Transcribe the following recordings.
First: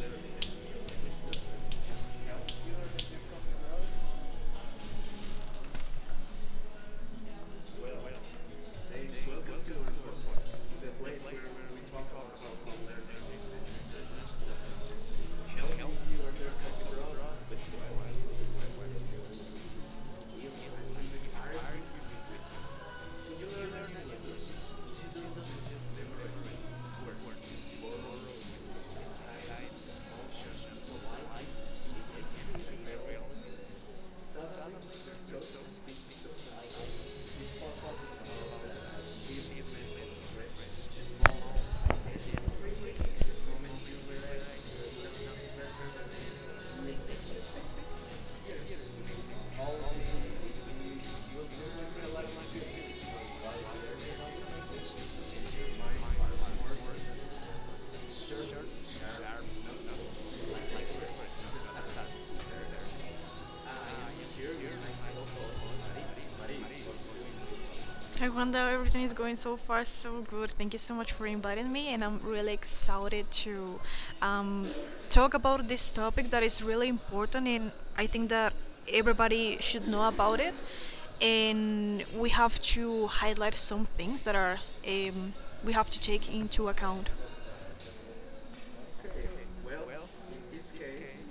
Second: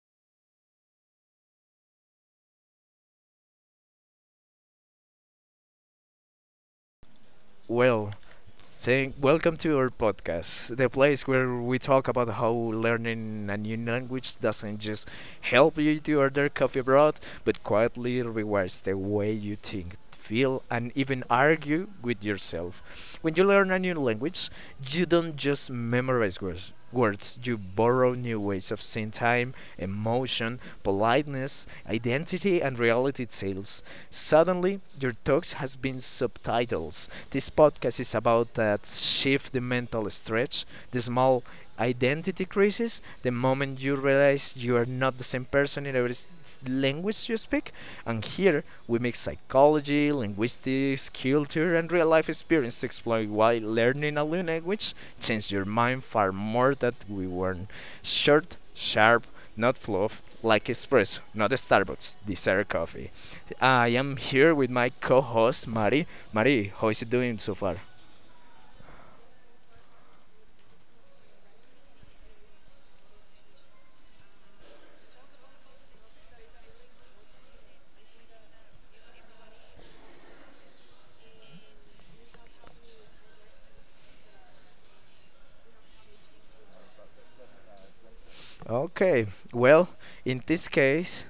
literally anything which doesn't just help you are talking about. Well, Well, well, they thank will welcome to our podcast, the voice. place where we talk about how learning a new language doesn't just help you to order coffee abroad, but quietly rewires the way you think, feel, and even argue with yourself. When you learn a new language, you don't just memorize words, you borrow new ways of seeing time, emotion, politeness, identity, and reality itself. Suddenly, your talks has been subtitles. This podcast is about that shift, the mental stretch, the small identity crisis, the moment you realize you are not the same person in every language you speak. And here we mix psychology, linguistics, culture, and real life experience to explore why learning a new language changes your mind far more than we warn. Short, sharp, not fluff, like espresso, not Starbucks, dessert coffee. I am here with my co-host Mari. Buddy. Mari, how is it doing so far? Hi Wanda, everything is going so far so good. Thank you so much for inviting me, and I'm really excited to um, talk about this topic that is really important, and I think that everybody should know about it. And we have to highlight some things that are um, we have to take into account. Okay. Well, in this case,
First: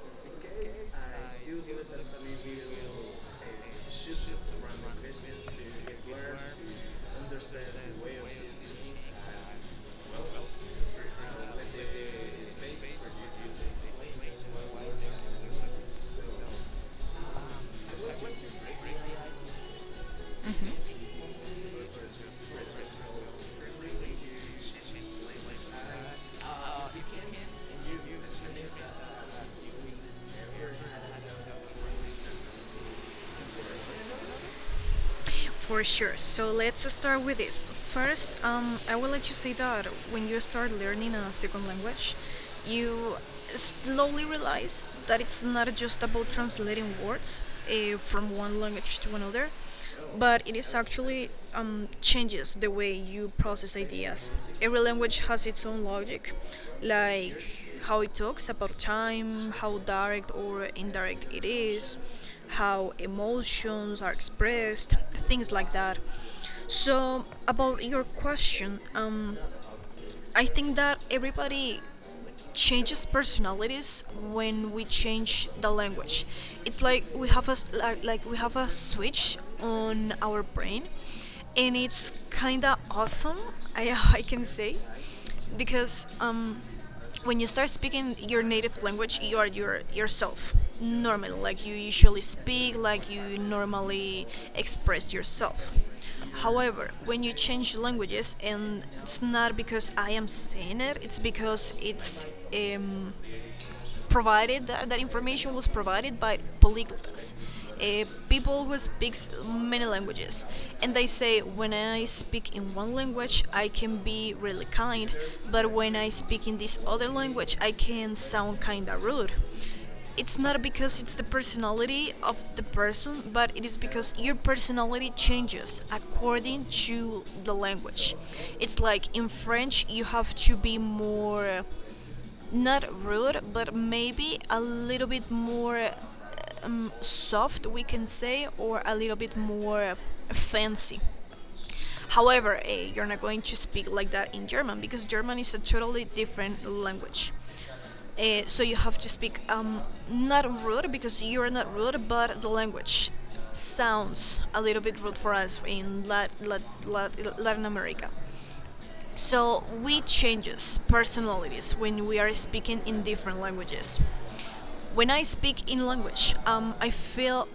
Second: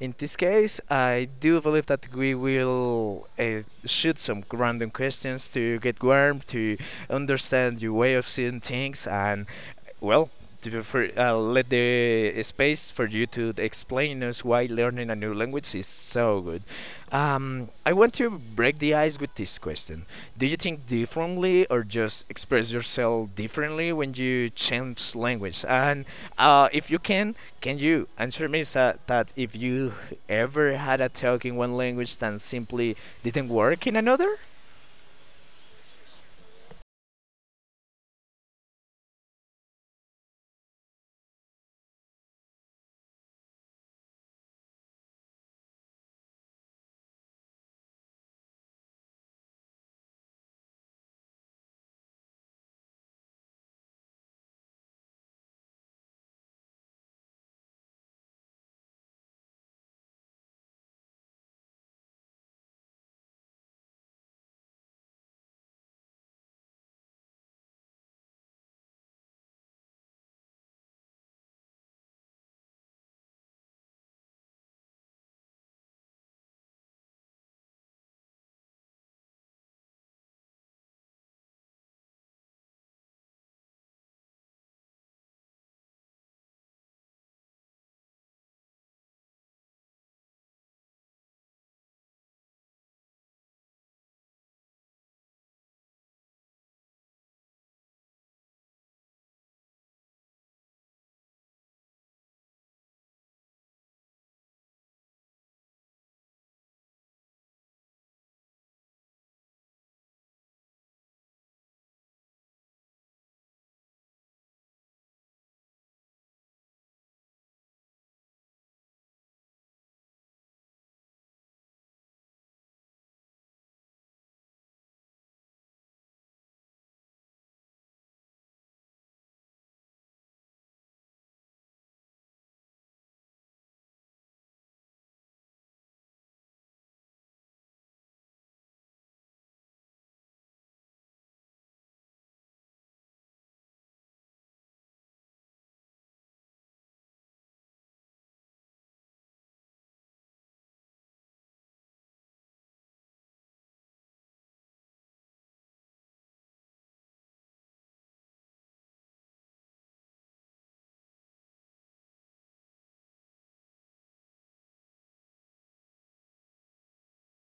in this case, I do believe that we will shoot some random questions to get Square, warm, to and there's the, understand your the way way of of seeing 16. things, and well, for let the space for you to explain us why learning a new language is so good. I want to break the ice with this question. Do you think differently or just express yourself differently when you change language? And if you can you answer me that if you ever had a talk in one language that simply didn't work in another? For sure. So let's start with this. First, I will let you say that when you start learning a second language, you slowly realize that it's not just about translating words from one language to another, but it is actually changes the way you process ideas. Every language has its own logic, like how it talks about time, how direct or indirect it is, how emotions are expressed, things like that. So, about your question, I think that everybody changes personalities when we change the language. It's like we have a like we have a switch on our brain, and it's kind of awesome. I I can say because when you start speaking your native language, you are yourself normally, like you usually speak, like you normally express yourself. However, when you change languages, and it's not because I am saying it, it's because it's, um, provided that, that information was provided by polyglots, people who speak many languages, and they say when I speak in one language I can be really kind, but when I speak in this other language I can sound kinda rude. It's not because it's the personality of the person, but it is because your personality changes according to the language. It's like in French you have to be more not rude, but maybe a little bit more soft, we can say, or a little bit more fancy. However, you're not going to speak like that in German because German is a totally different language. So you have to speak, not rude because you're not rude, but the language sounds a little bit rude for us in Latin America. So we changes personalities when we are speaking in different languages. When I speak in language, I feel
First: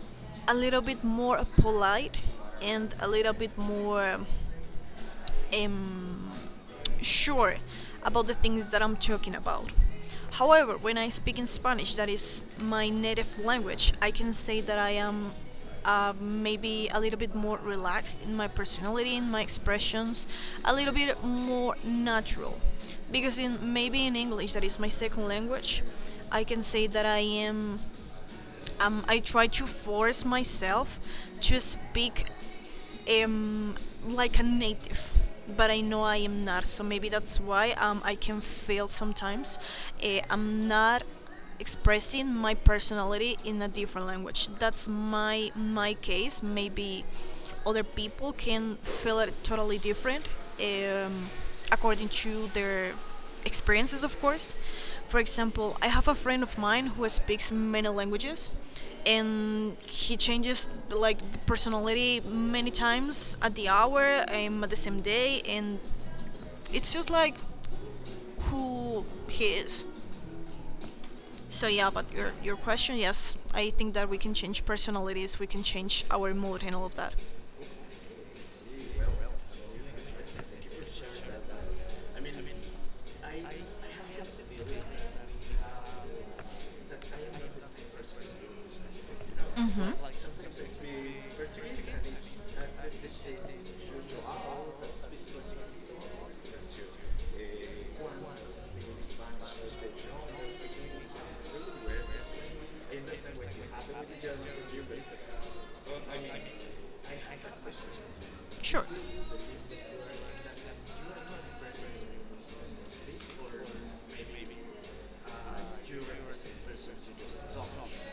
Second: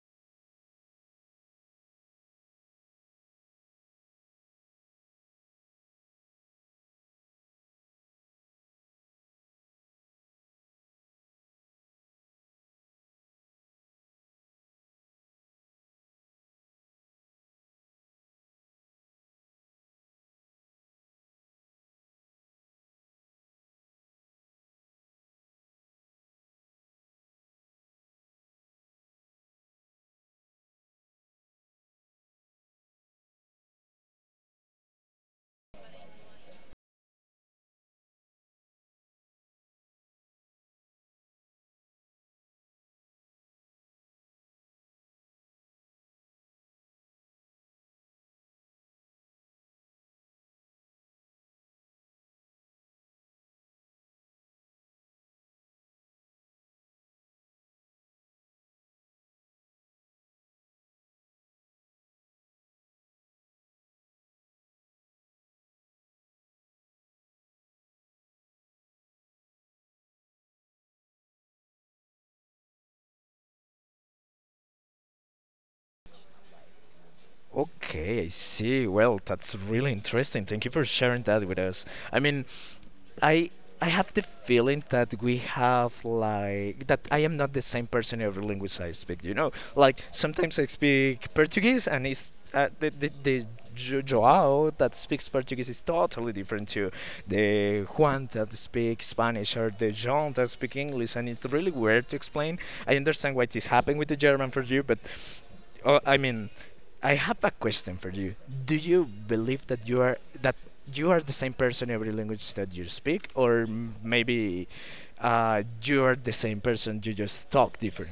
a little bit more polite and a little bit more um, sure about the things that I'm talking about. However, when I speak in Spanish, that is my native language, I can say that I am maybe a little bit more relaxed in my personality, in my expressions, a little bit more natural. Because in maybe in English, that is my second language, I can say that I am, I try to force myself to speak um, like a native. But I know I am not, so maybe that's why I can fail sometimes. I'm not expressing my personality in a different language. That's my case. Maybe other people can feel it totally different, um, according to their experiences, of course. For example, I have a friend of mine who speaks many languages, and he changes like the personality many times at the hour, and at the same day, and it's just like who he is. So yeah, but your question, yes, I think that we can change personalities, we can change our mood and all of that. Okay, I see. Well, that's really interesting. Thank you for sharing that with us. I mean, I I have the feeling that we have like that I am not the same person every language I speak. You know, Hmm. like sometimes I speak Portuguese and it's the Joao that speaks Portuguese is totally different to the Juan that speaks Spanish or the John that speaks English, and it's really weird to explain. I understand what is happening with the German for you, but Oh, I mean, I have a question for you. Do Sure. you believe that you are the same person every language that you speak, or maybe you are the same person, you just talk different?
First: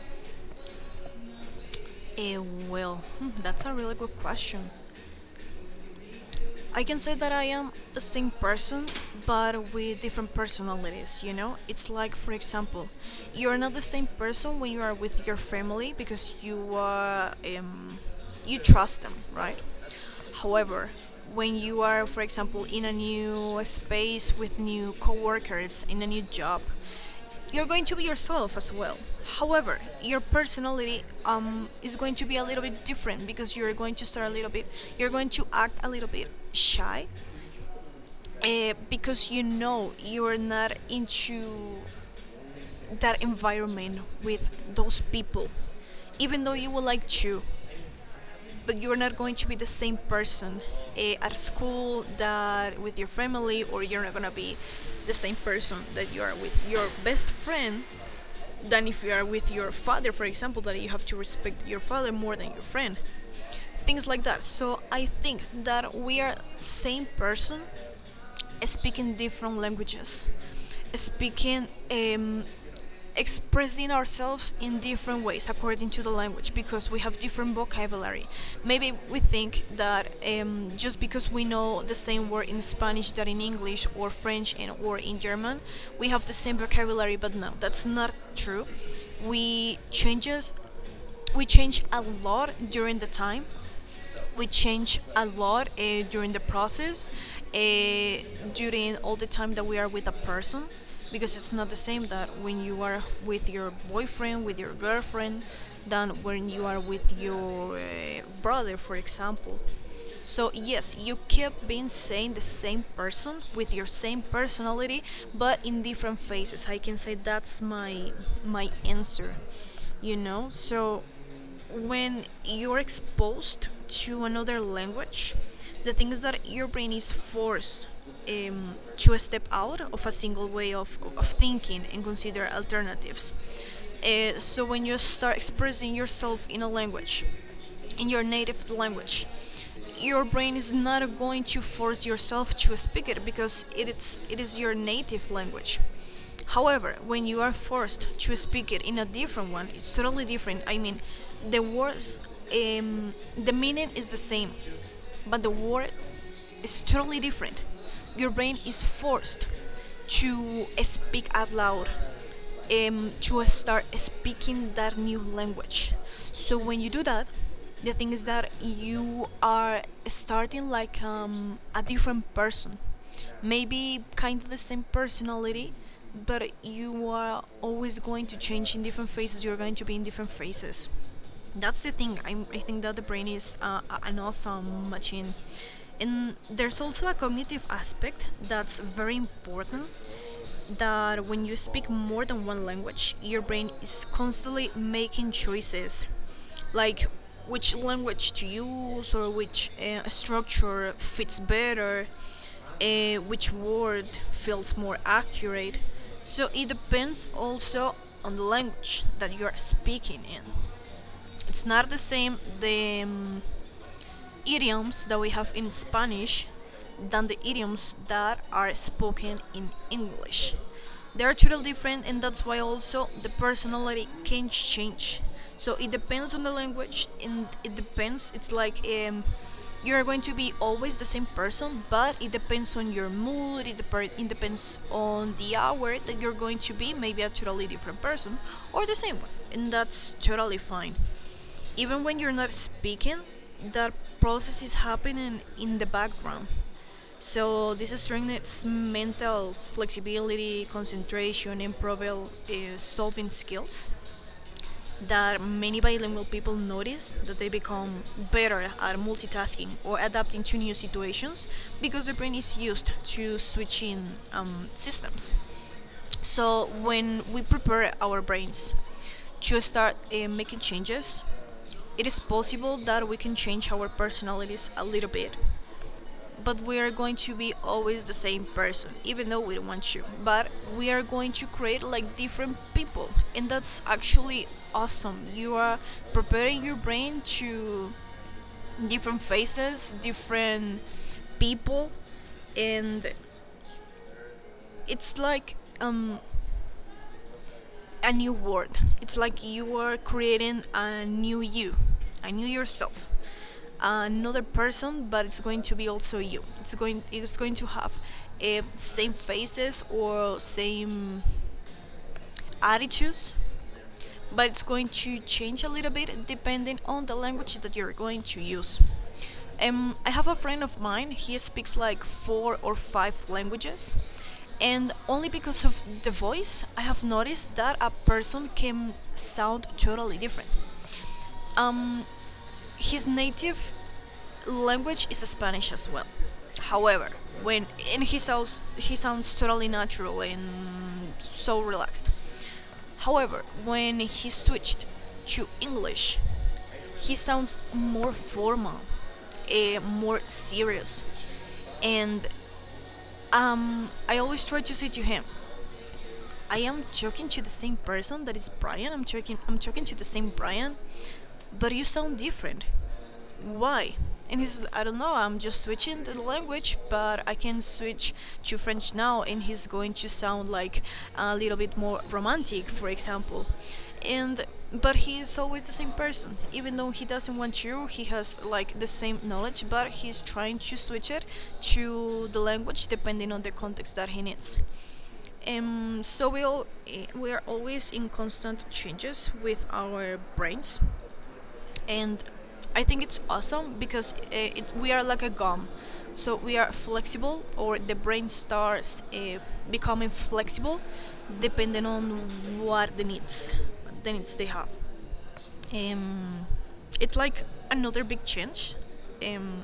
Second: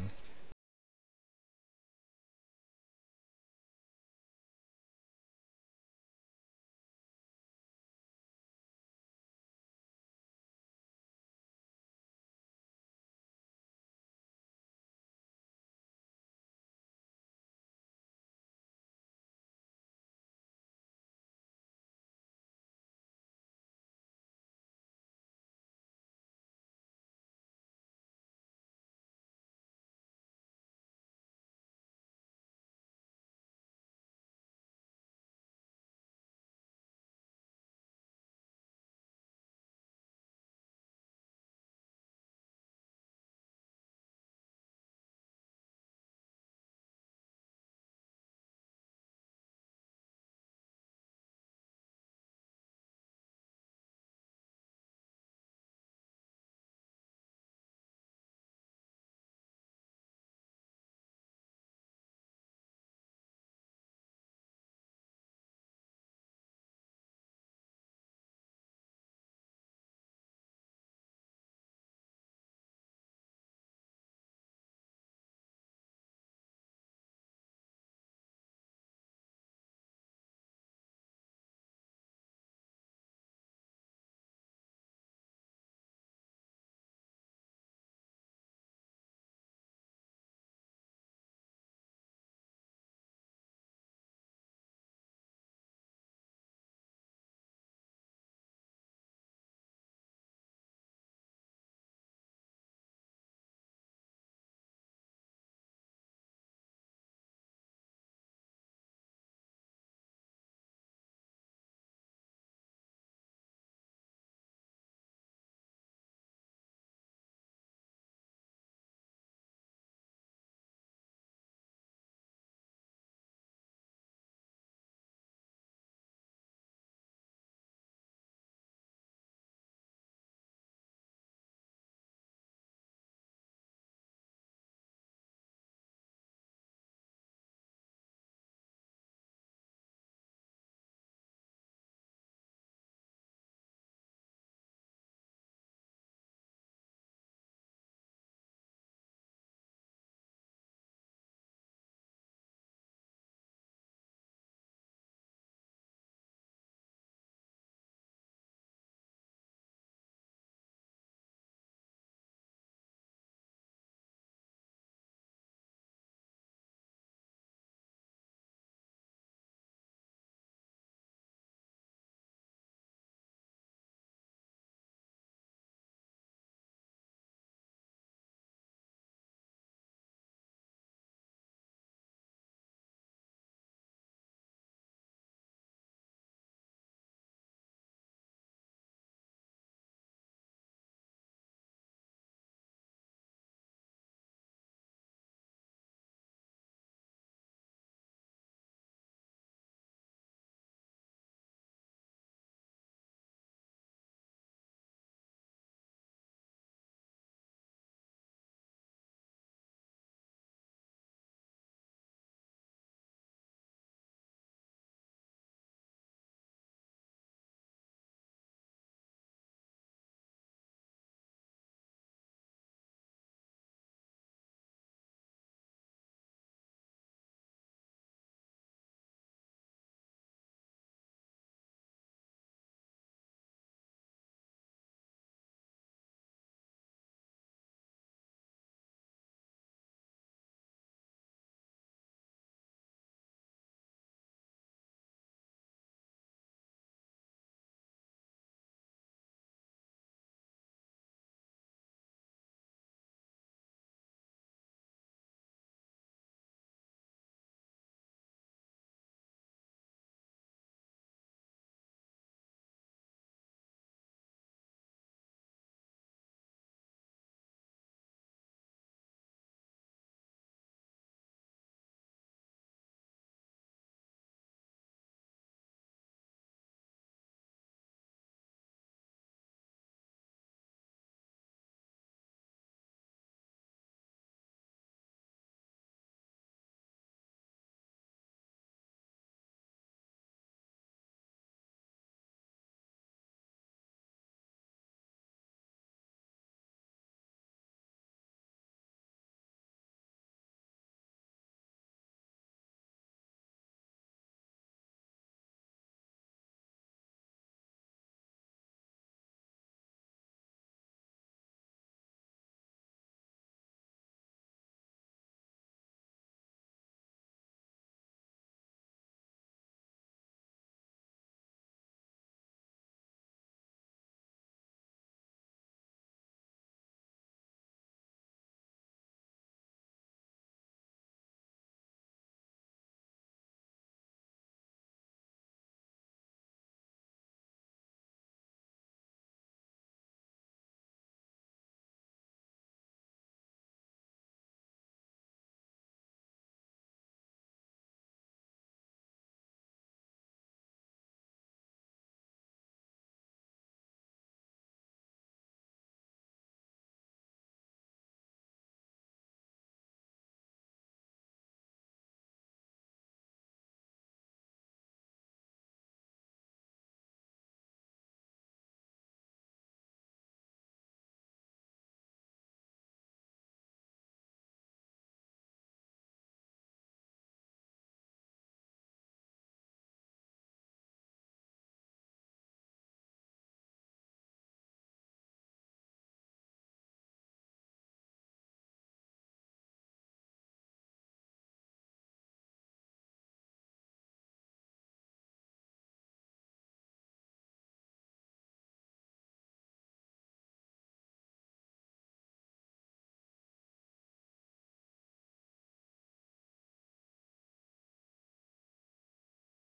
It will. Hmm, that's a really good question. I can say that I am the same person, but with different personalities, you know? It's like, for example, you're not the same person when you are with your family because um, you trust them, right? However, when you are, for example, in a new space with new coworkers, in a new job, you're going to be yourself as well. However, your personality is going to be a little bit different because you're going to start a little bit, you're going to act a little bit shy because you know you're not into that environment with those people, even though you would like to. But you're not going to be the same person at school that with your family, or you're not gonna be the same person that you are with your best friend than if you are with your father, for example, that you have to respect your father more than your friend. Things like that. So I think that we are same person speaking different languages, speaking expressing ourselves in different ways according to the language because we have different vocabulary. Maybe we think that just because we know the same word in Spanish that in English or French and or in German, we have the same vocabulary. But no, that's not true. We changes we change a lot during the time, we change a lot during the process, uh, during all the time that we are with a person, because it's not the same that when you are with your boyfriend, with your girlfriend, than when you are with your brother, for example. So yes, you keep being saying the same person with your same personality, but in different phases. I can say that's my answer, you know. So when you're exposed to another language, the thing is that your brain is forced to step out of a single way of thinking and consider alternatives. So when you start expressing yourself in a language in your native language. Your brain is not going to force yourself to speak it because it is your native language. However, when you are forced to speak it in a different one, it's totally different. I mean, the words, the meaning is the same, but the war is totally different. Your brain is forced to speak out loud, to start speaking that new language. So when you do that, the thing is that you are starting like a different person. Maybe kind of the same personality, but you are always going to change in different phases. You're going to be in different phases, that's the thing. I think that the brain is an awesome machine, and there's also a cognitive aspect that's very important, that when you speak more than one language your brain is constantly making choices, like which language to use, or which structure fits better, which word feels more accurate. So it depends also on the language that you are speaking in. It's not the same the idioms that we have in Spanish than the idioms that are spoken in English. They are totally different, and that's why also the personality can change. So it depends on the language, and it depends. It's like you are going to be always the same person, but it depends on your mood. It depends on the hour that you're going to be. Maybe a totally different person or the same one, and that's totally fine. Even when you're not speaking, that process is happening in the background. So this strengthens mental flexibility, concentration, and problem solving skills, that many bilingual people notice that they become better at multitasking or adapting to new situations because the brain is used to switching systems. So when we prepare our brains to start making changes, it is possible that we can change our personalities a little bit, but we are going to be always the same person, even though we don't want to. But we are going to create like different people, and that's actually awesome. You are preparing your brain to different faces, different people, and it's like a new world. It's like you are creating a new you, a new yourself, another person, but it's going to be also you. It's going to have same faces or same attitudes, but it's going to change a little bit depending on the language that you're going to use. I have a friend of mine, he speaks like four or five languages, and only because of the voice, I have noticed that a person can sound totally different. Um, his native language is Spanish as well. However, when and he sounds totally natural and so relaxed. However, when he switched to English, he sounds more formal, more serious. And I always try to say to him, I am talking to the same person that is Brian. I'm talking to the same Brian, but you sound different. Why? And he's, I don't know, I'm just switching the language, but I can switch to French now, and he's going to sound like a little bit more romantic, for example. And but he is always the same person, even though he doesn't want to. He has like the same knowledge, but he's trying to switch it to the language depending on the context that he needs. So we are always in constant changes with our brains, and I think it's awesome because we are like a gum. So we are flexible, or the brain starts becoming flexible, depending on what the needs, the needs they have. Um, it's like another big change um,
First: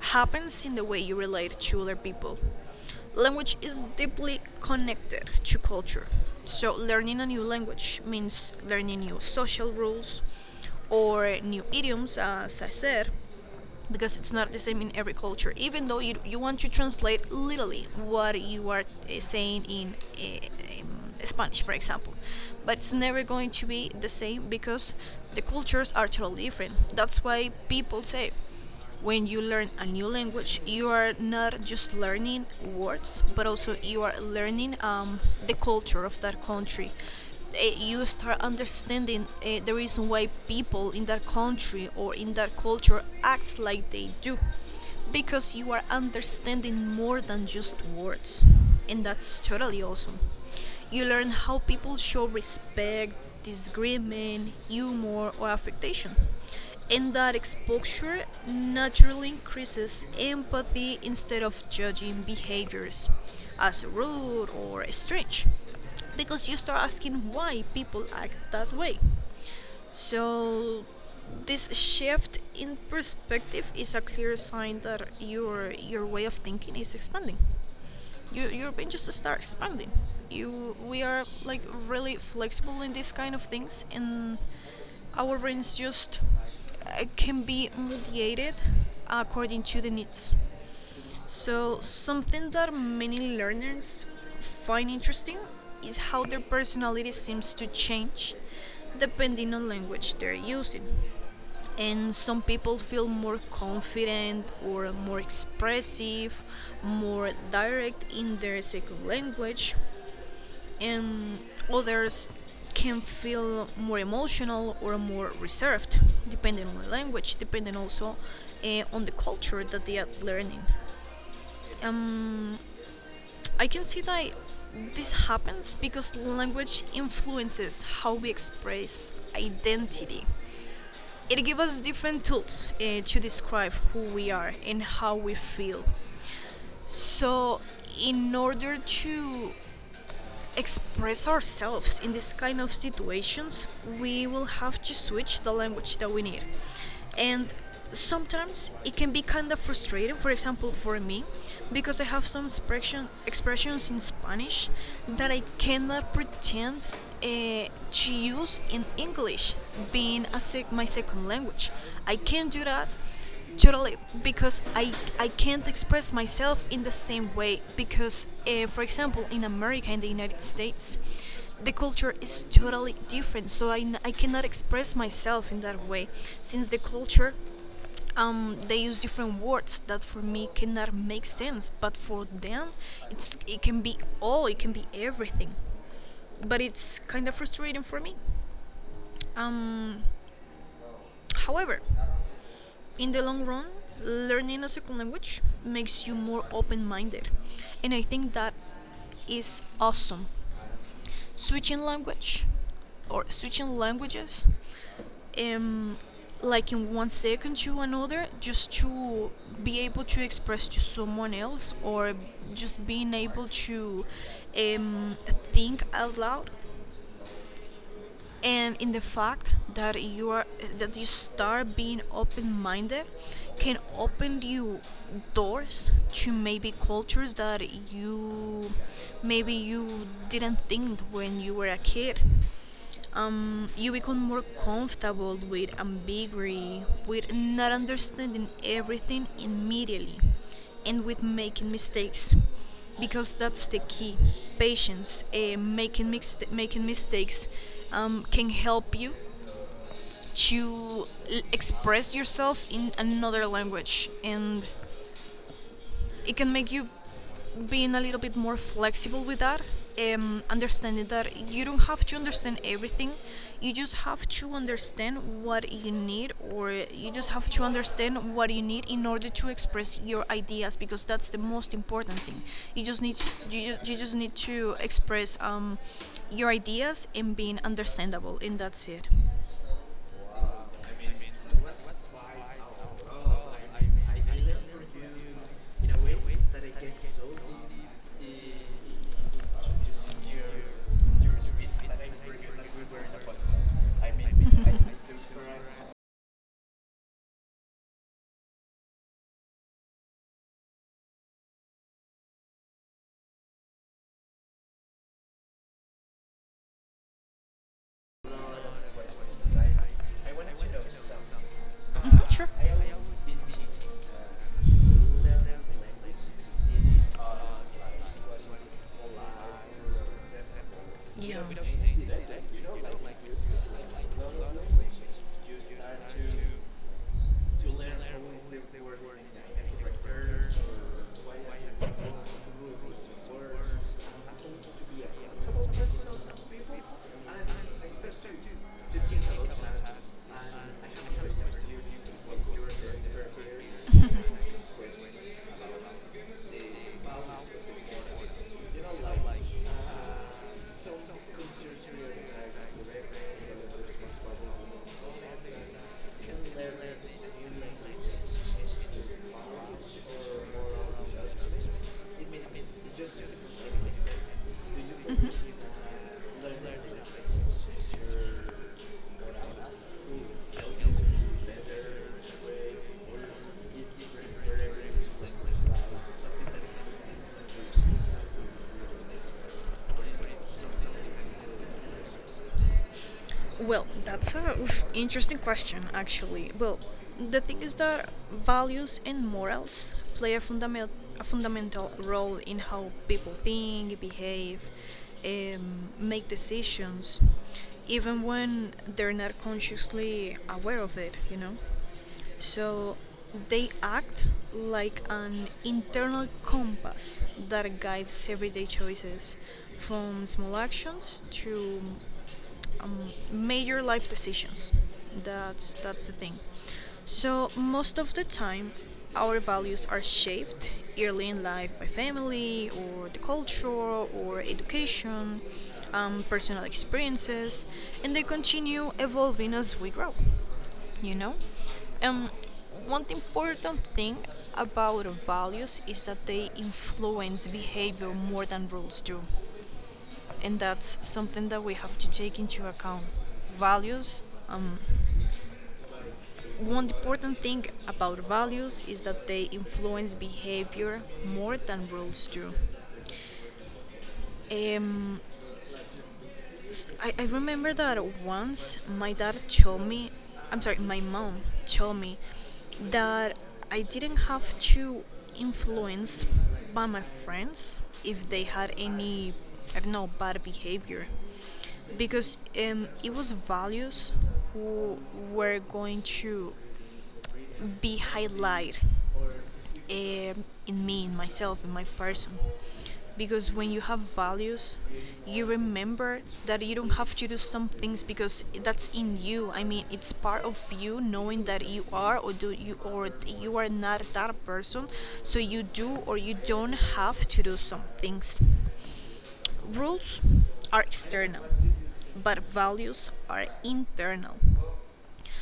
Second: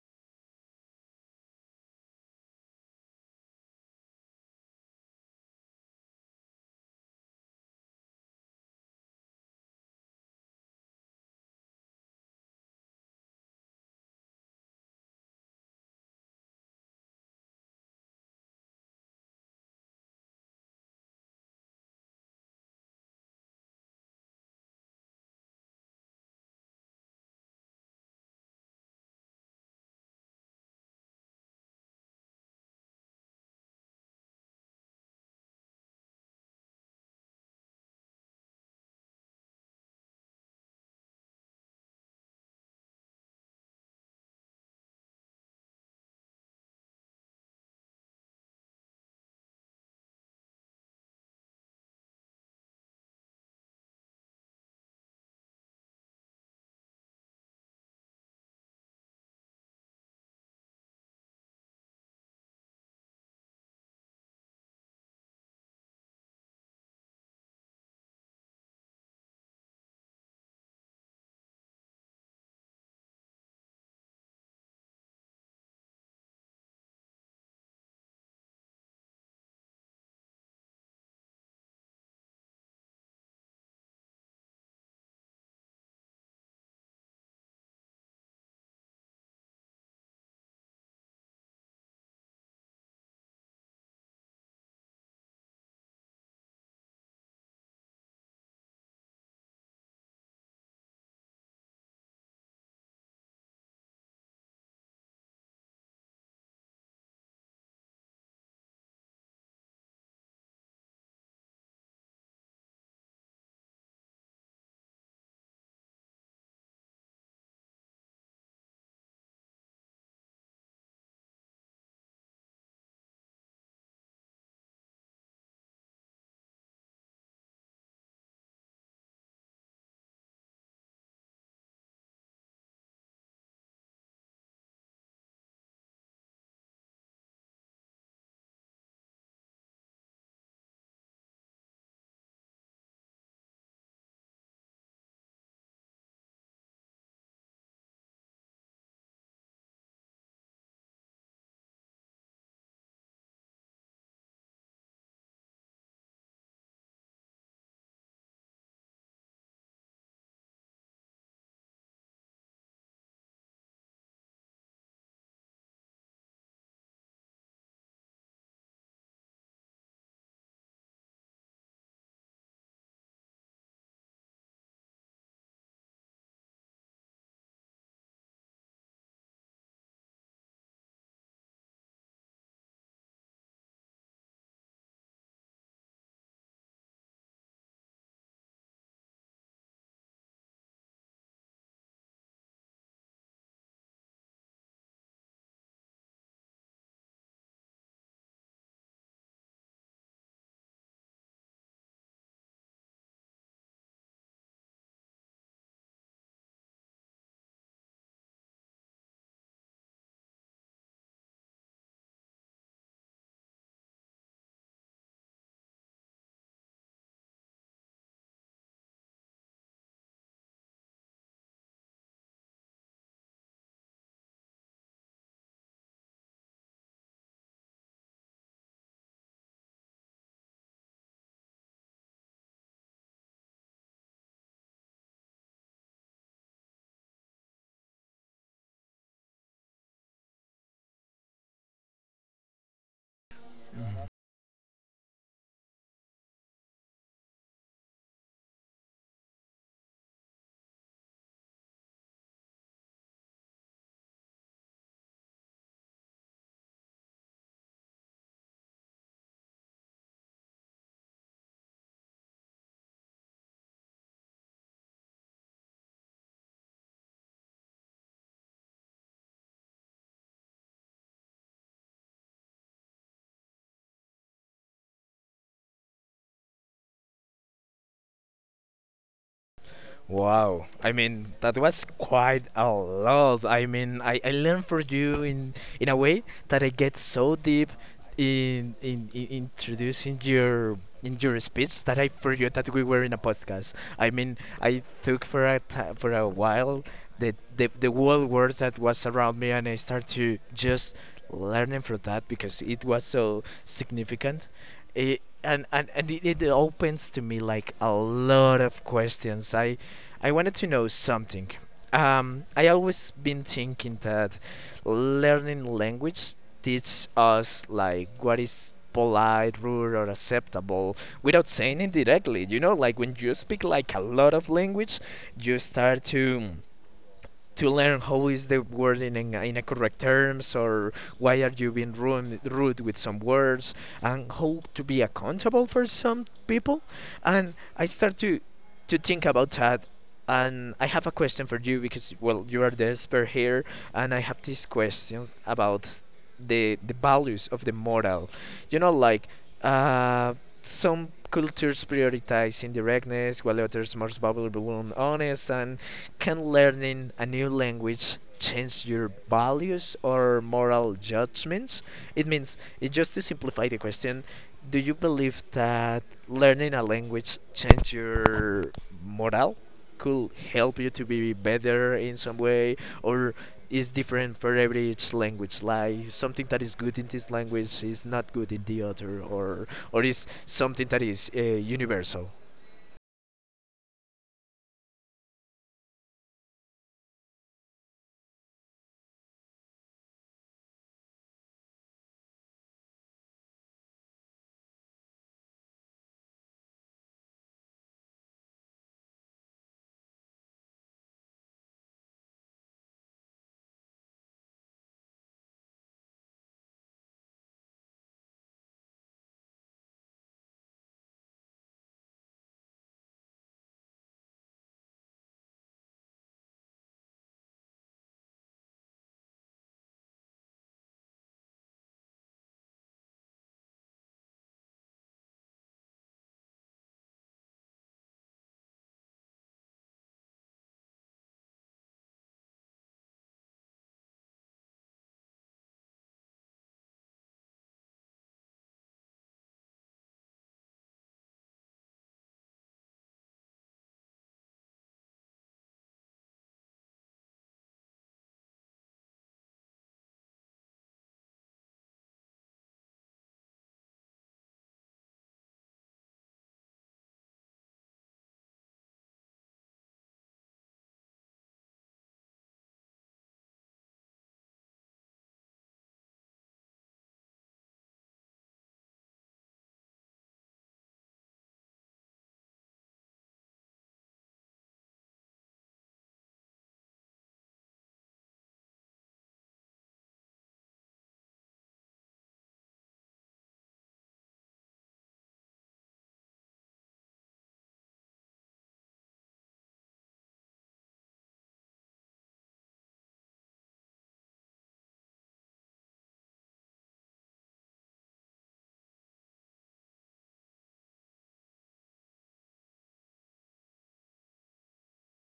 happens in the way you relate to other people. Language is deeply connected to culture. So, learning a new language means learning new social rules or new idioms, as I said, because it's not the same in every culture. Even though you want to translate literally what you are saying in Spanish, for example, but it's never going to be the same because the cultures are totally different. That's why people say when you learn a new language, you are not just learning words, but also you are learning the culture of that country. You start understanding the reason why people in that country or in that culture acts like they do, because you are understanding more than just words, and that's totally awesome. You learn how people show respect, disagreement, humor, or affectation. And that exposure naturally increases empathy instead of judging behaviors as rude or strange because you start asking why people act that way. So, this shift in perspective is a clear sign that your way of thinking is expanding. European just start expanding. We are like really flexible in these kind of things, and our brains just can be mediated according to the needs. So something that many learners find interesting is how their personality seems to change depending on language they're using, and some people feel more confident or more expressive, more direct in their second language, and others can feel more emotional or more reserved, depending on the language, depending also on the culture that they are learning. Um, I can see that this happens because language influences how we express identity. It gives us different tools to describe who we are and how we feel. So, in order to express ourselves in this kind of situations, we will have to switch the language that we need. And sometimes it can be kind of frustrating, for example, for me, because I have some expressions in Spanish that I cannot pretend to use in English, being my second language. I can't do that totally, because I can't express myself in the same way because, for example, in America, in the United States, the culture is totally different. So I cannot express myself in that way since the culture, they use different words that for me cannot make sense, but for them, it's it can be all, it can be everything. But it's kind of frustrating for me. Um, however, in the long run, learning a second language makes you more open minded. And I think that is awesome. Switching language switching languages, um, like in one second to another, just to be able to express to someone else, or just being able to um, think out loud, and in the fact that you are that you start being open-minded, can open you doors to maybe cultures that you maybe you didn't think when you were a kid. You become more comfortable with ambiguity, with not understanding everything immediately, and with making mistakes. Because that's the key: patience. Making mistakes can help you to express yourself in another language, and it can make you being a little bit more flexible with that, understanding that you don't have to understand everything. You just have to understand what you need, or you just have to understand what you need in order to express your ideas, because that's the most important thing. You just need to, you just need to express your ideas and being understandable, and that's it. Wow. I mean, that was quite a lot. I mean, I learned for you in a way that I get so deep in introducing your in your speech that I forgot that we were in a podcast. I mean, I took for a ti for a while the world that was around me, and I start to just learning from that because it was so significant. It, and it opens to me like a lot of questions. I wanted to know something. Mhm, sure. I always been thinking that learning language teaches us like what is polite, rude, or acceptable Yeah. without saying it Say, directly. like, You know, like, like, like when like, you speak like a lot of like, language, you like, start to learn how is the word in a correct terms or why are you being rude with some words and how to be accountable for some people and I start to think about that, and I have a question for you because well you are the expert here, and I have this question about the values of the moral. You know, like uh some cultures prioritize indirectness while others more bubbly balloon honest, and can learning a new language change your values or moral judgments? It means, it just to simplify the question, do you believe Mm-hmm. that learning a language change your morale? Could help you to be better in some way, or is different for every each language? Like something that is good in this language is not good in the other, or is something that is universal? Well, that's a, oof, interesting question, actually. Well, the thing is that values and morals play a fundamental role in how people think, behave, um, make decisions, even when they're not consciously aware of it, you know? So they act like an internal compass that guides everyday choices, from small actions to um, major life decisions. That's the thing. So most of the time, our values are shaped early in life by family or the culture or education, personal experiences, and they continue evolving as we grow you know um One important thing about values is that they influence behavior more than rules do, and that's something that we have to take into account. Values, um one important thing about values is that they influence behavior more than rules do. um I remember that once my dad told me, I'm sorry, my mom told me that I didn't have to influence by my friends if they had any, I don't know, bad behavior. Because it was values who were going to be highlighted in me, in myself, in my person. Because when you have values, you remember that you don't have to do some things because that's in you. I mean, it's part of you knowing that you are, or do you, or you are not that person. So you do, or you don't have to do some things. Rules are external, but values are internal.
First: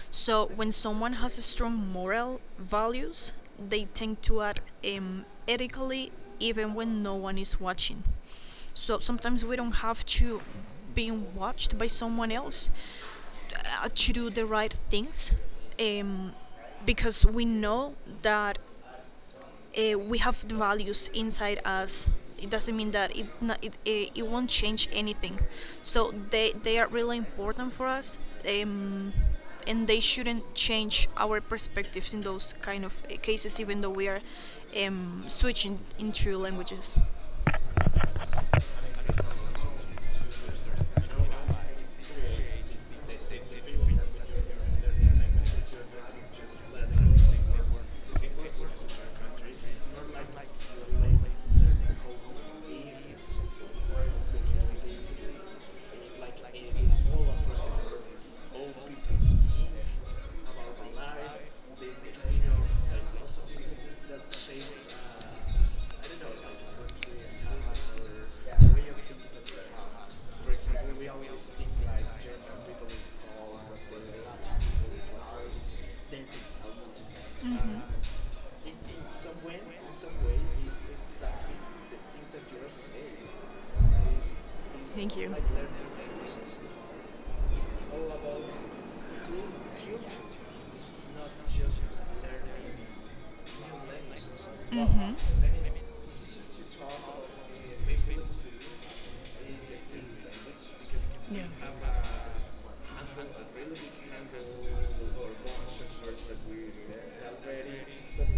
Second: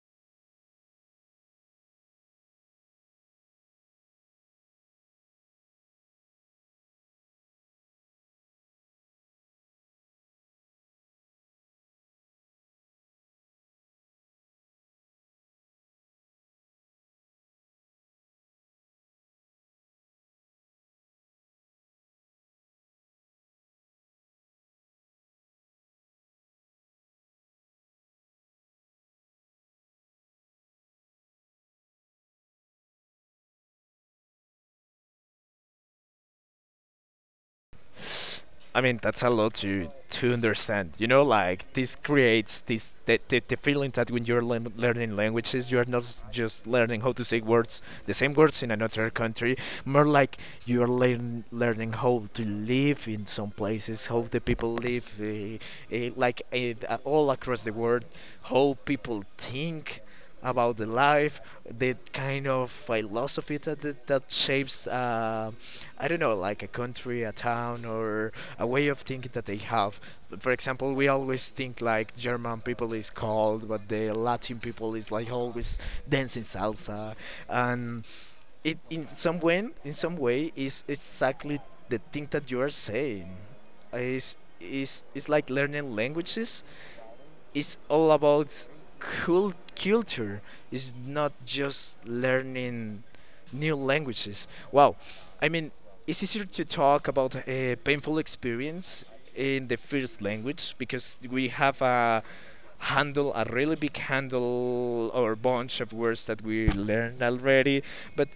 So when someone has strong moral values, they tend to act ethically, even when no one is watching. So sometimes we don't have to being watched by someone else to do the right things, um, because we know that we have the values inside us. It doesn't mean that it, no- it won't change anything. So they are really important for us, um, and they shouldn't change our perspectives in those kind of cases, even though we are switching into languages. I mean, that's a lot to understand. You know, like this creates this the feeling that when you're learning languages, you're not just learning how to say words, the same words in another country. More like you're learning how to live in some places, how the people live, all across the world, how people think about the life, the kind of philosophy For that that shapes I don't know, like a country, a town, or a way of thinking that they have. For example, example, we we always always think think like like German German people people is is. cold, but the Latin people is like always dancing salsa, Mm-hmm. and It, it in in some some way, way, in in some some way, way, is is exactly exactly the the thing thing that that you you are are saying. saying. It's, it's, it's Thank Is you. like learning languages. It's all about culture, is not just learning new languages. Wow, I mean, it's easier to talk about a painful experience in the first language because Mhm. Yeah. we have a handle, a really big I handle or bunch of words that we learned already. But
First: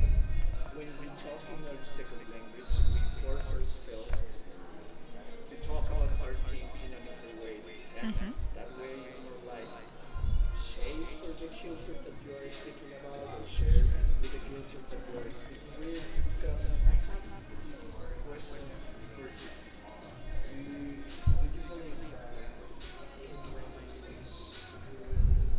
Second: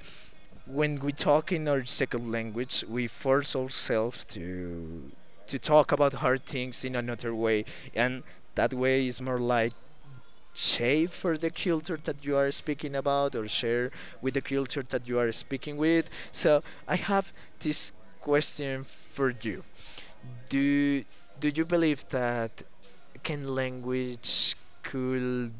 when we talk in our second language, we force ourselves to talk about hard things in another way, and that way is more like shape for the culture that you are speaking about or share with the culture that you are speaking with. So I have this question for you. Do do you believe that can language could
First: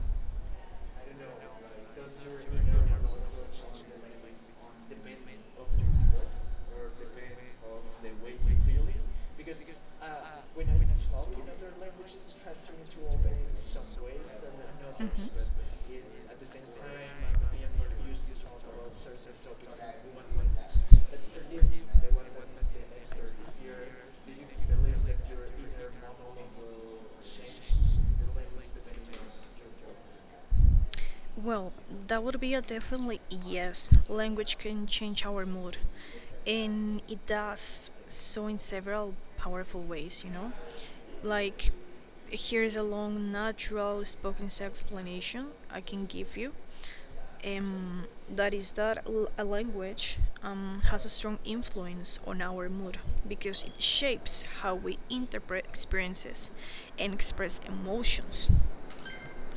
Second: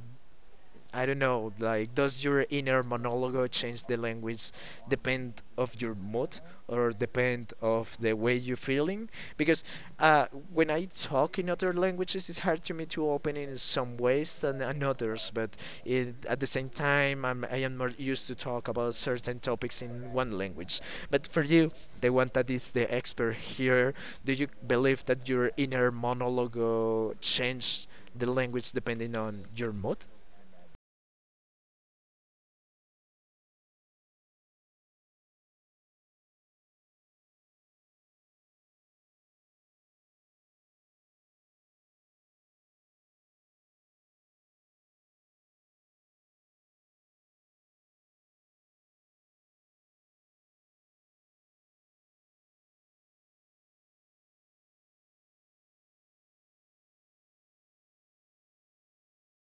I don't know, like Because does they're your even inner going to monologue on change the the feelings, language the pain depend of of your your sport, mood or or the pain depend of of the the way way you you're feel it. feeling? Because Because uh, when when I I talk talk in in other other languages, languages, it's it's hard hard to, to me to to open obey in in some some ways ways than and in in others. Mhm. others. But But it, at at the the same same time, time, I'm I being am more more used used to to talk talk about about certain certain topics topics as in one one language. language. But But for believe you, me, the the one one that one is is the the expert expert here. here, do Do you you believe believe that that your your inner inner monologue monologue will change changed the the language language that you depending use on your in your mood? job? Well, that would be a definitely yes. Language can change our mood, and it does so in several powerful ways, you know? Like, here's a long, natural spoken explanation I can give you. That is that l- a language has a strong influence on our mood because it shapes how we interpret experiences and express emotions.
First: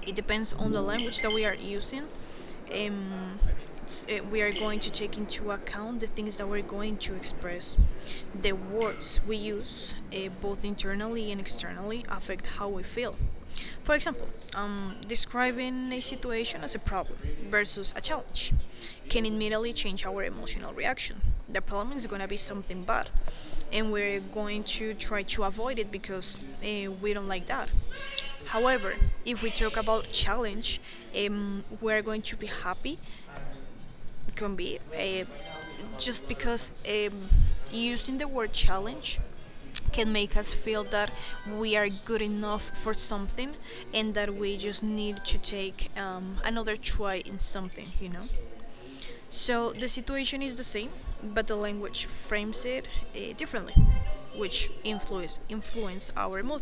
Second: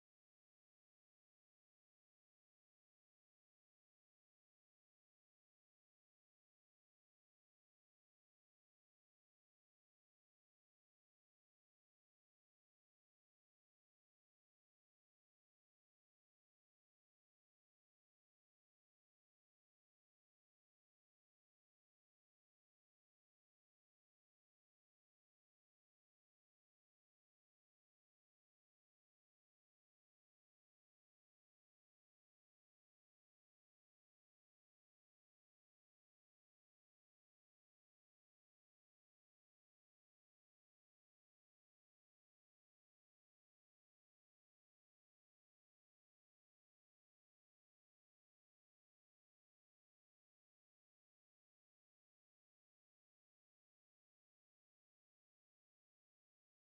It depends on the language that we are using. um, we are going to take into account the things that we're going to express. The words we use, both internally and externally, affect how we feel. For example, describing a situation as a problem versus a challenge can immediately change our emotional reaction. The problem is going to be something bad, and we're going to try to avoid it because we don't like that. However, if we talk about challenge, we're going to be happy, can be, just because, using the word challenge can make us feel that we are good enough for something and that we just need to take another try in something, you know? So the situation is the same, but the language frames it differently, which influence our mood.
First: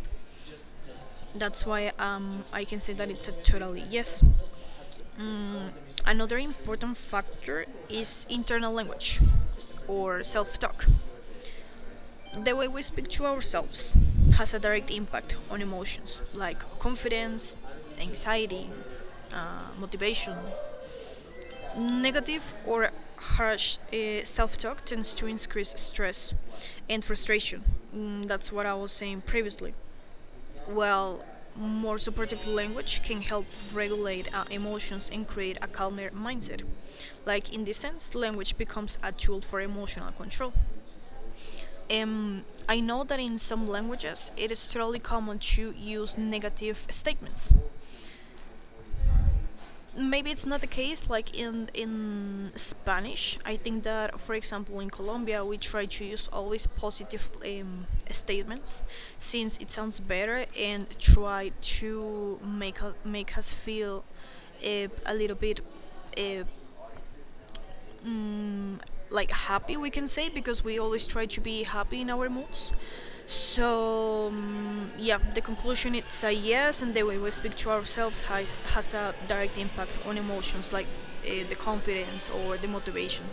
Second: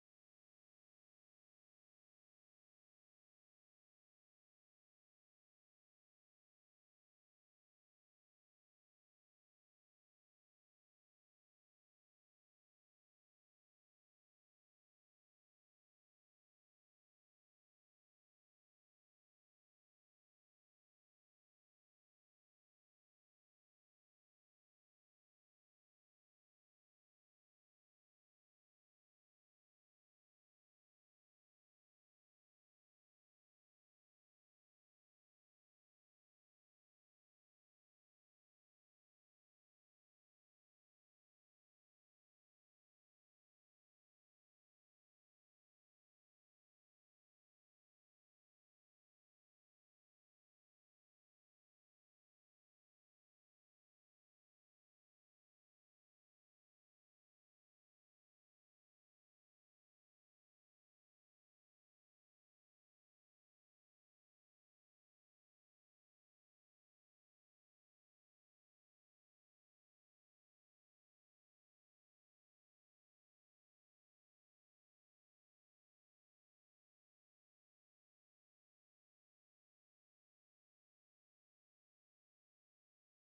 That's why I can say that it's a totally yes. Mm, Another important factor is internal language or self talk. The way we speak to ourselves has a direct impact on emotions like confidence, anxiety, motivation. Negative or harsh self talk tends to increase stress and frustration. That's what I was saying previously. Well, more supportive language can help regulate our emotions and create a calmer mindset. Like in this sense, language becomes a tool for emotional control. I know that in some languages it is totally common to use negative statements. Maybe it's not the case like in Spanish. I think that, for example, in Colombia we try to use always positive statements, since it sounds better and try to make make us feel a little bit uh, mm, like happy, we can say, because we always try to be happy in our moves. So yeah, the conclusion it's a yes, and the way we speak to ourselves has a direct impact on emotions like the confidence or the motivation.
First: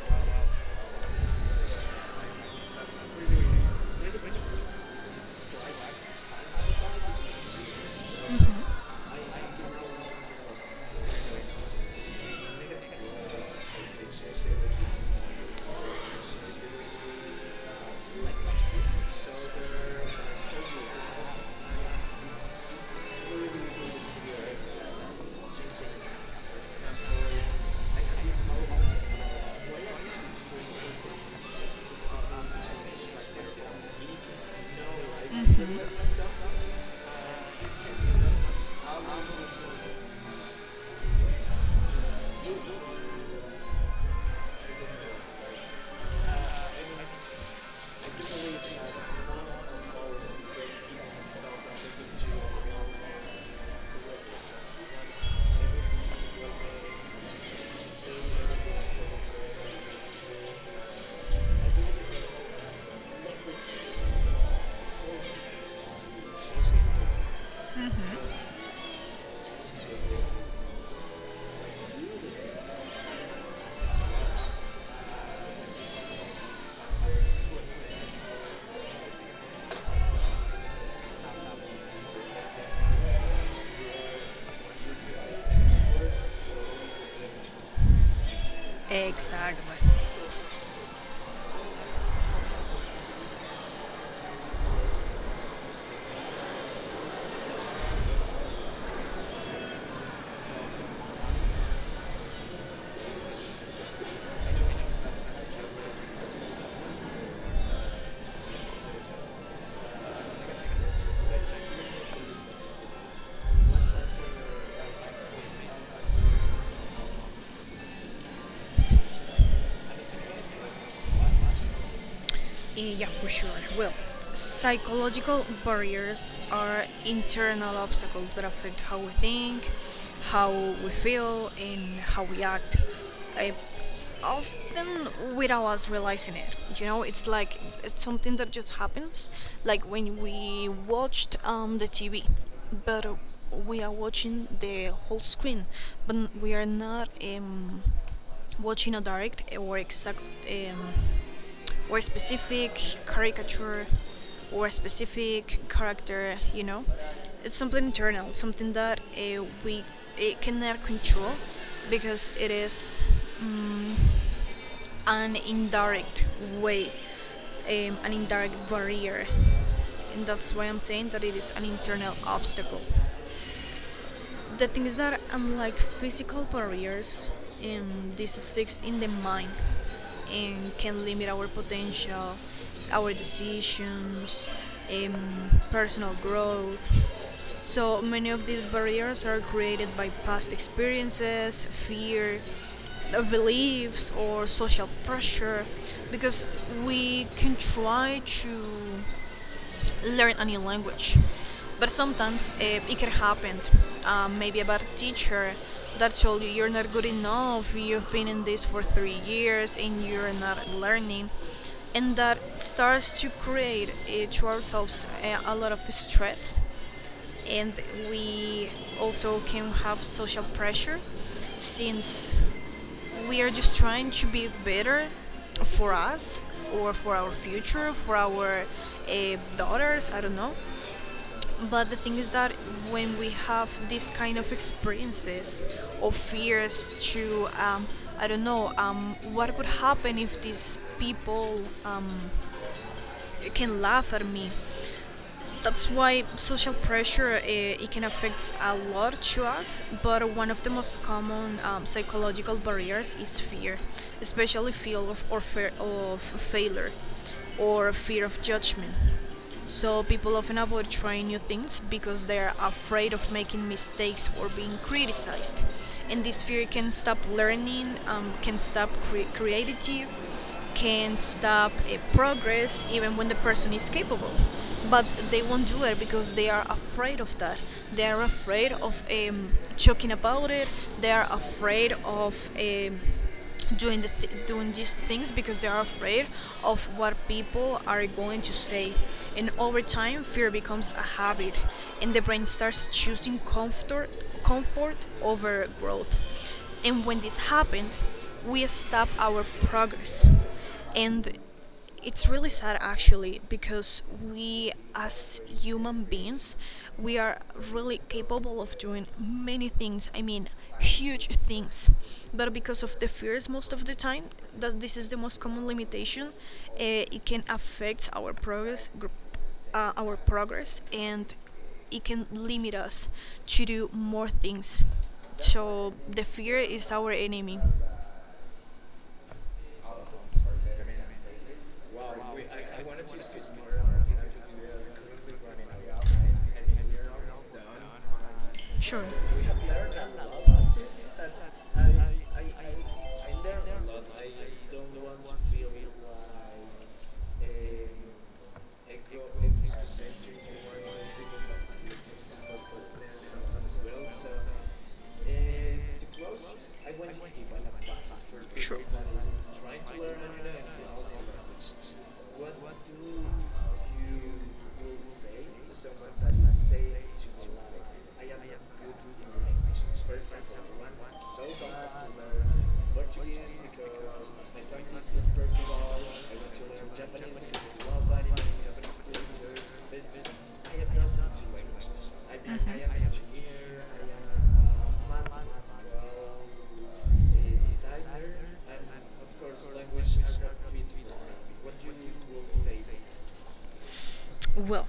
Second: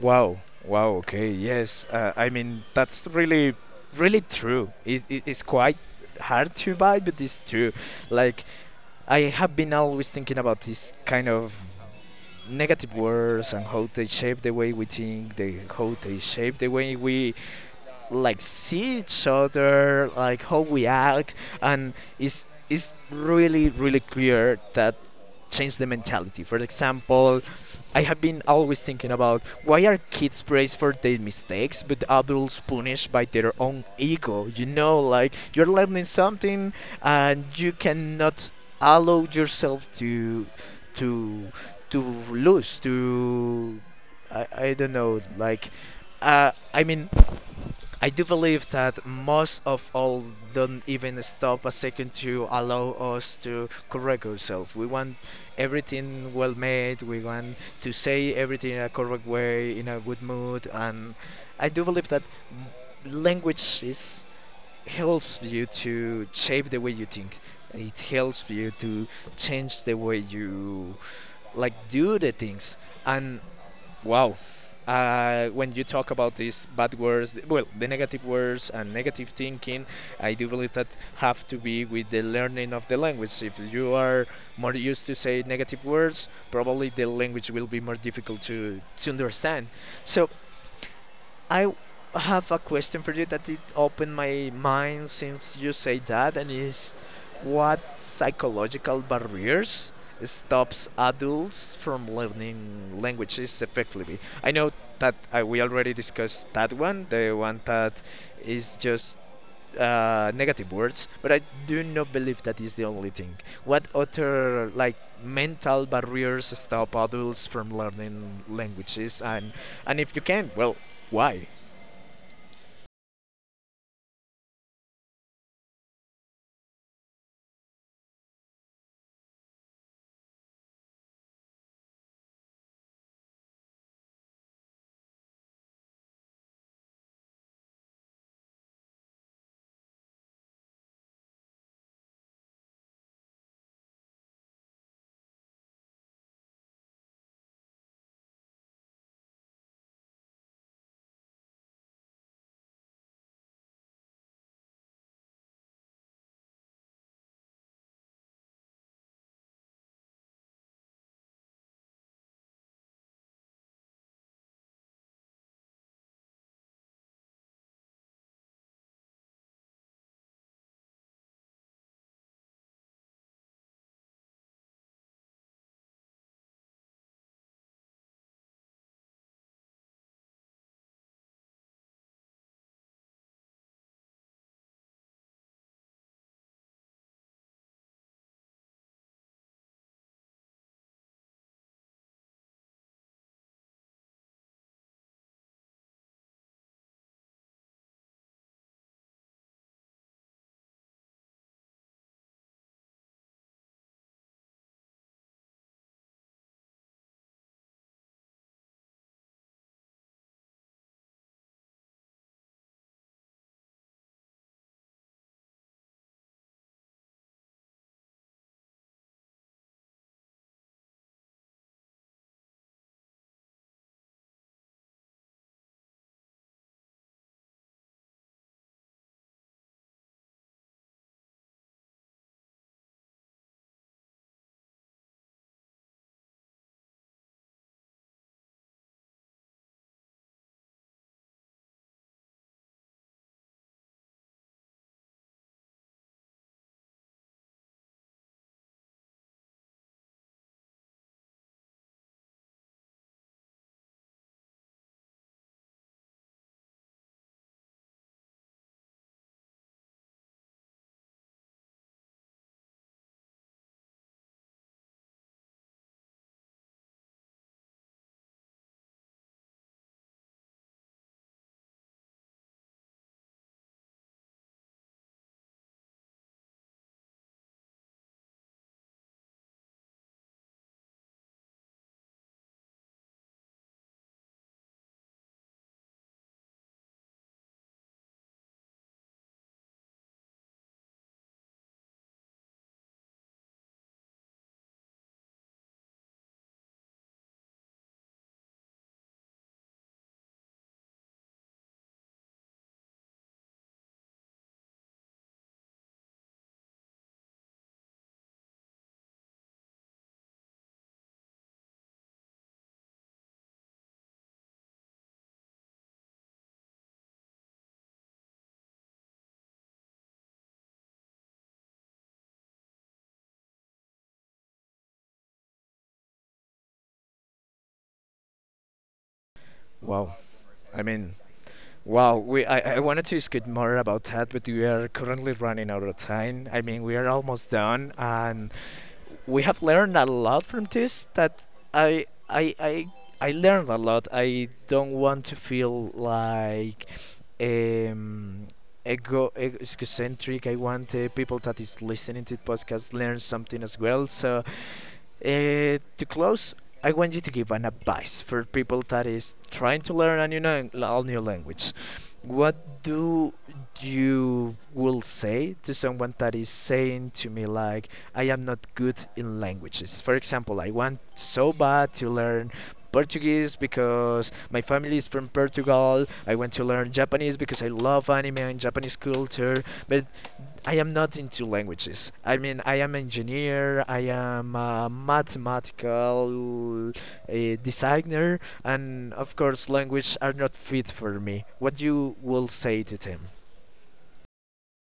Wow. Wow. Okay. Yes. I mean, that's really, really true. It's quite hard to buy, but it's true. Like, Mhm. I have been always thinking about this kind of negative words and how they shape the way we think, the, how they shape the way we, like, see each other, like, how we act. And it's really, really clear that change the mentality. For example, I have been always thinking about why are kids praised for their mistakes but adults punished by their own ego? You know, like you're Mhm. learning something and you cannot allow yourself to to lose to I don't know like I mean I do believe that most of all don't even stop a second to allow us to correct ourselves. We want everything well made. We want to say everything in a correct way, in a good mood, and I do believe that language is helps you to shape the way you think. It helps you to change the way you like do the things, and wow. When you talk about these bad words, well, the negative words and negative thinking, I do believe that have to be with the learning of the language. If you are more used to say negative words, probably the language will be more difficult to Exacto. understand. So I have a question for you that it opened my mind since you say that, and is what psychological barriers stops adults from learning languages effectively? I know that we already discussed that one, the one that is just negative words, but I do not believe that is the only thing. What other like mental barriers stop adults from learning languages, and if you can, well, why? Yeah, for sure. Well, psychological barriers are internal obstacles that affect how we think, how we feel, and how we act. I often, without us realizing it. You know, it's like it's something that just happens, like when we watched the TV, but we are watching the whole screen, but we are not watching a direct or exact. Um, or specific caricature or specific character, you know. It's something internal, something that we it cannot control because it is um, an indirect way, an indirect barrier. And that's why I'm saying that it is an internal obstacle. The thing is that I'm like physical barriers, and this sticks in the mind, and can limit our potential, our decisions, personal growth. So many of these barriers are created by past experiences, fear, beliefs, or social pressure, because we can try to learn a new language. But sometimes it can happen. Maybe about a teacher that told you you're not good enough, you've been in this for 3 years and you're not learning. And that starts to create to ourselves a lot of stress. And we also can have social pressure since we are just trying to be better for us or for our future, for our daughters, I don't know. But the thing is that when we have this kind of experiences or fears to, I don't know, what would happen if these people can laugh at me? That's why social pressure it can affect a lot to us. But one of the most common psychological barriers is fear, especially fear of, or fear of failure, or fear of judgment. So people often avoid trying new things because they are afraid of making mistakes or being criticized, and this fear can stop learning, can stop creative, can stop a progress even when the person is capable. But they won't do it because they are afraid of that. They are afraid of joking about it. They are afraid of doing the doing these things because they are afraid of what people are going to say. And over time, fear becomes a habit, and the brain starts choosing comfort comfort over growth. And when this happened, we stop our progress. And it's really sad actually because we as human beings, we are really capable of doing many things. I mean, huge things. But because of the fears most of the time, that this is the most common limitation. It can affect our progress our progress, and it can limit us to do more things. So the fear is our enemy. Wow. I mean, wow. We I wanted to speak more about that, but we are currently running out of time. I mean, we are almost done, and Sure. we have learned a lot from this. That I. I learned a lot. I don't want like to um, feel like um, egocentric. I want people that is listening to the podcast learn something as well. well. So So to close, I want you to give an advice for Sure. people that is trying to learn a new a new language. What What do do you you will will say say to to someone someone that that is you say saying to to me me, like, like, "I I am am not not good good with the in languages. languages." For For example, I example, I want want so so bad bad to to learn learn Portuguese Portuguese because because my my family parents is was from Portugal. Portugal. I I want want to to learn learn Japanese Japanese because I because I love love anime anime, and Japanese Japanese culture. culture. But But I I am am not not into into languages. languages. I I mean, mean, I I am am an engineer, engineer, I I am a am a mathematical mathematical designer, designer, and and of of course, course, wish language are not fit for me. What you will I, say to them? well,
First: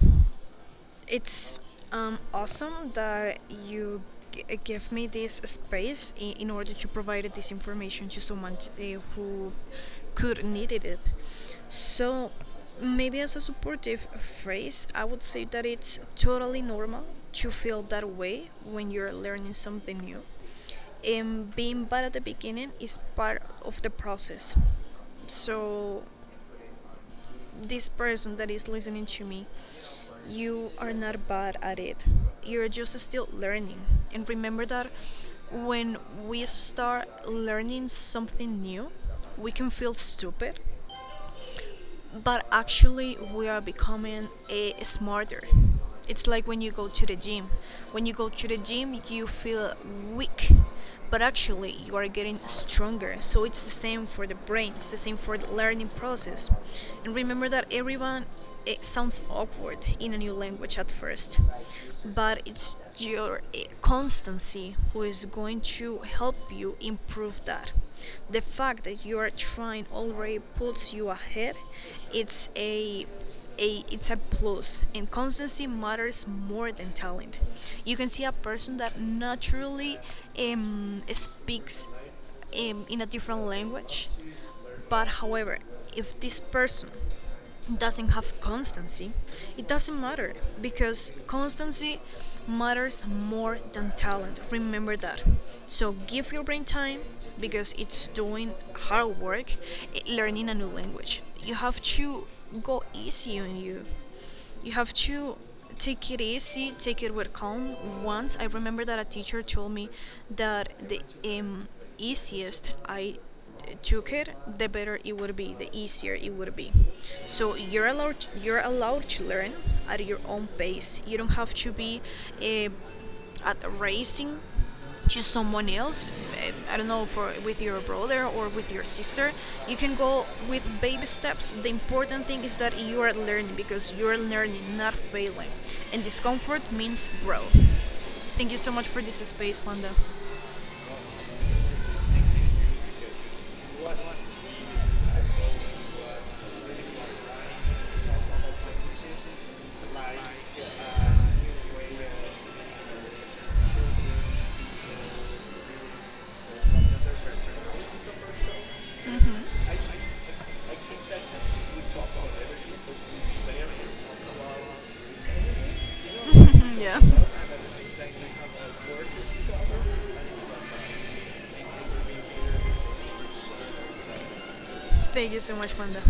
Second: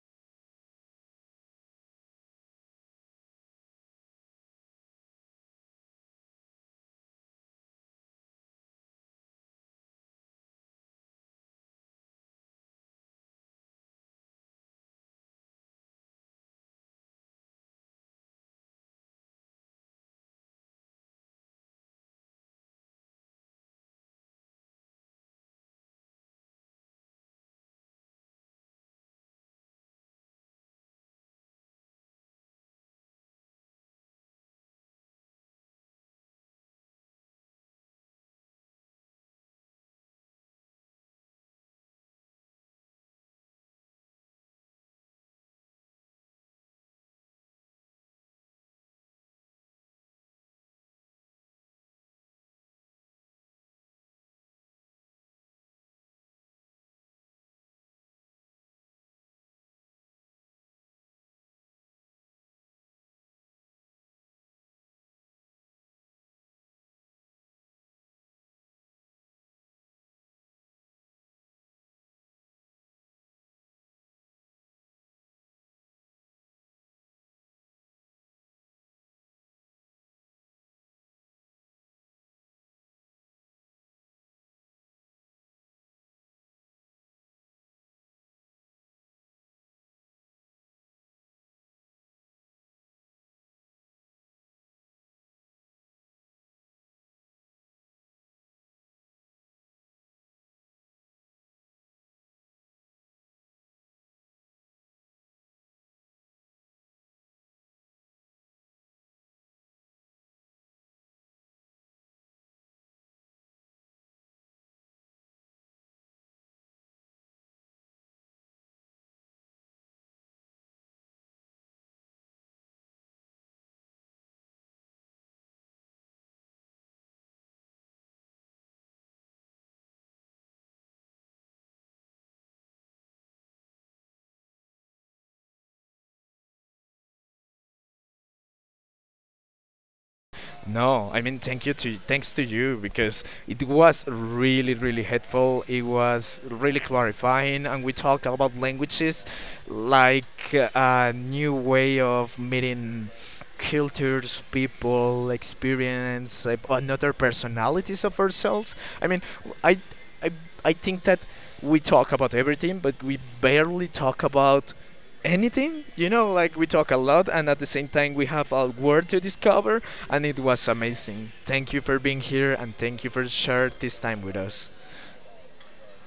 it's awesome that you give me this space in order to provide this information to someone today who could needed it. So maybe as a supportive phrase, I would say that it's totally normal to feel that way when you're learning something new. And being bad at the beginning is part of the process. So this person that is listening to me, you are not bad at it. You're just still learning. And remember that when we start learning something new, we can feel stupid, but actually we are becoming a smarter. It's like when you go to the gym, when you go to the gym you feel weak, but actually you are getting stronger. So it's the same for the brain, it's the same for the learning process. And remember that everyone, it sounds awkward in a new language at first, but it's your constancy who is going to help you improve that. The fact that you are trying already puts you ahead. It's a, it's a plus, and constancy matters more than talent. You can see a person that naturally speaks in a different language, but however, if this person doesn't have constancy, it doesn't matter, because constancy matters more than talent. Remember that. So give your brain time because it's doing hard work learning a new language. You have to go easy on you, you have to take it easy, take it with calm. Once I remember that a teacher told me that the um, easiest I took it, the better it would be, the easier it would be. So you're allowed to learn at your own pace. You don't have to be uh, at racing to someone else. I don't know, for with your brother or with your sister, you can go with baby steps. The important thing is that you are learning, because you're learning, not failing, and discomfort means growth. Thank you so much for this space, Wanda. No, I mean thank you to thanks to you because it was really really helpful. It was really clarifying, and we talked about languages like a new way of meeting cultures, people, experience, like, another personalities of ourselves. I mean, I Hmm. I I think that we talk about everything, but we barely talk about anything. You know, like we talk a Yeah. lot and at the same time we have a word to discover, and it was amazing. Thank you for being here and thank you for sharing this time with us. Thank you so much, Panda.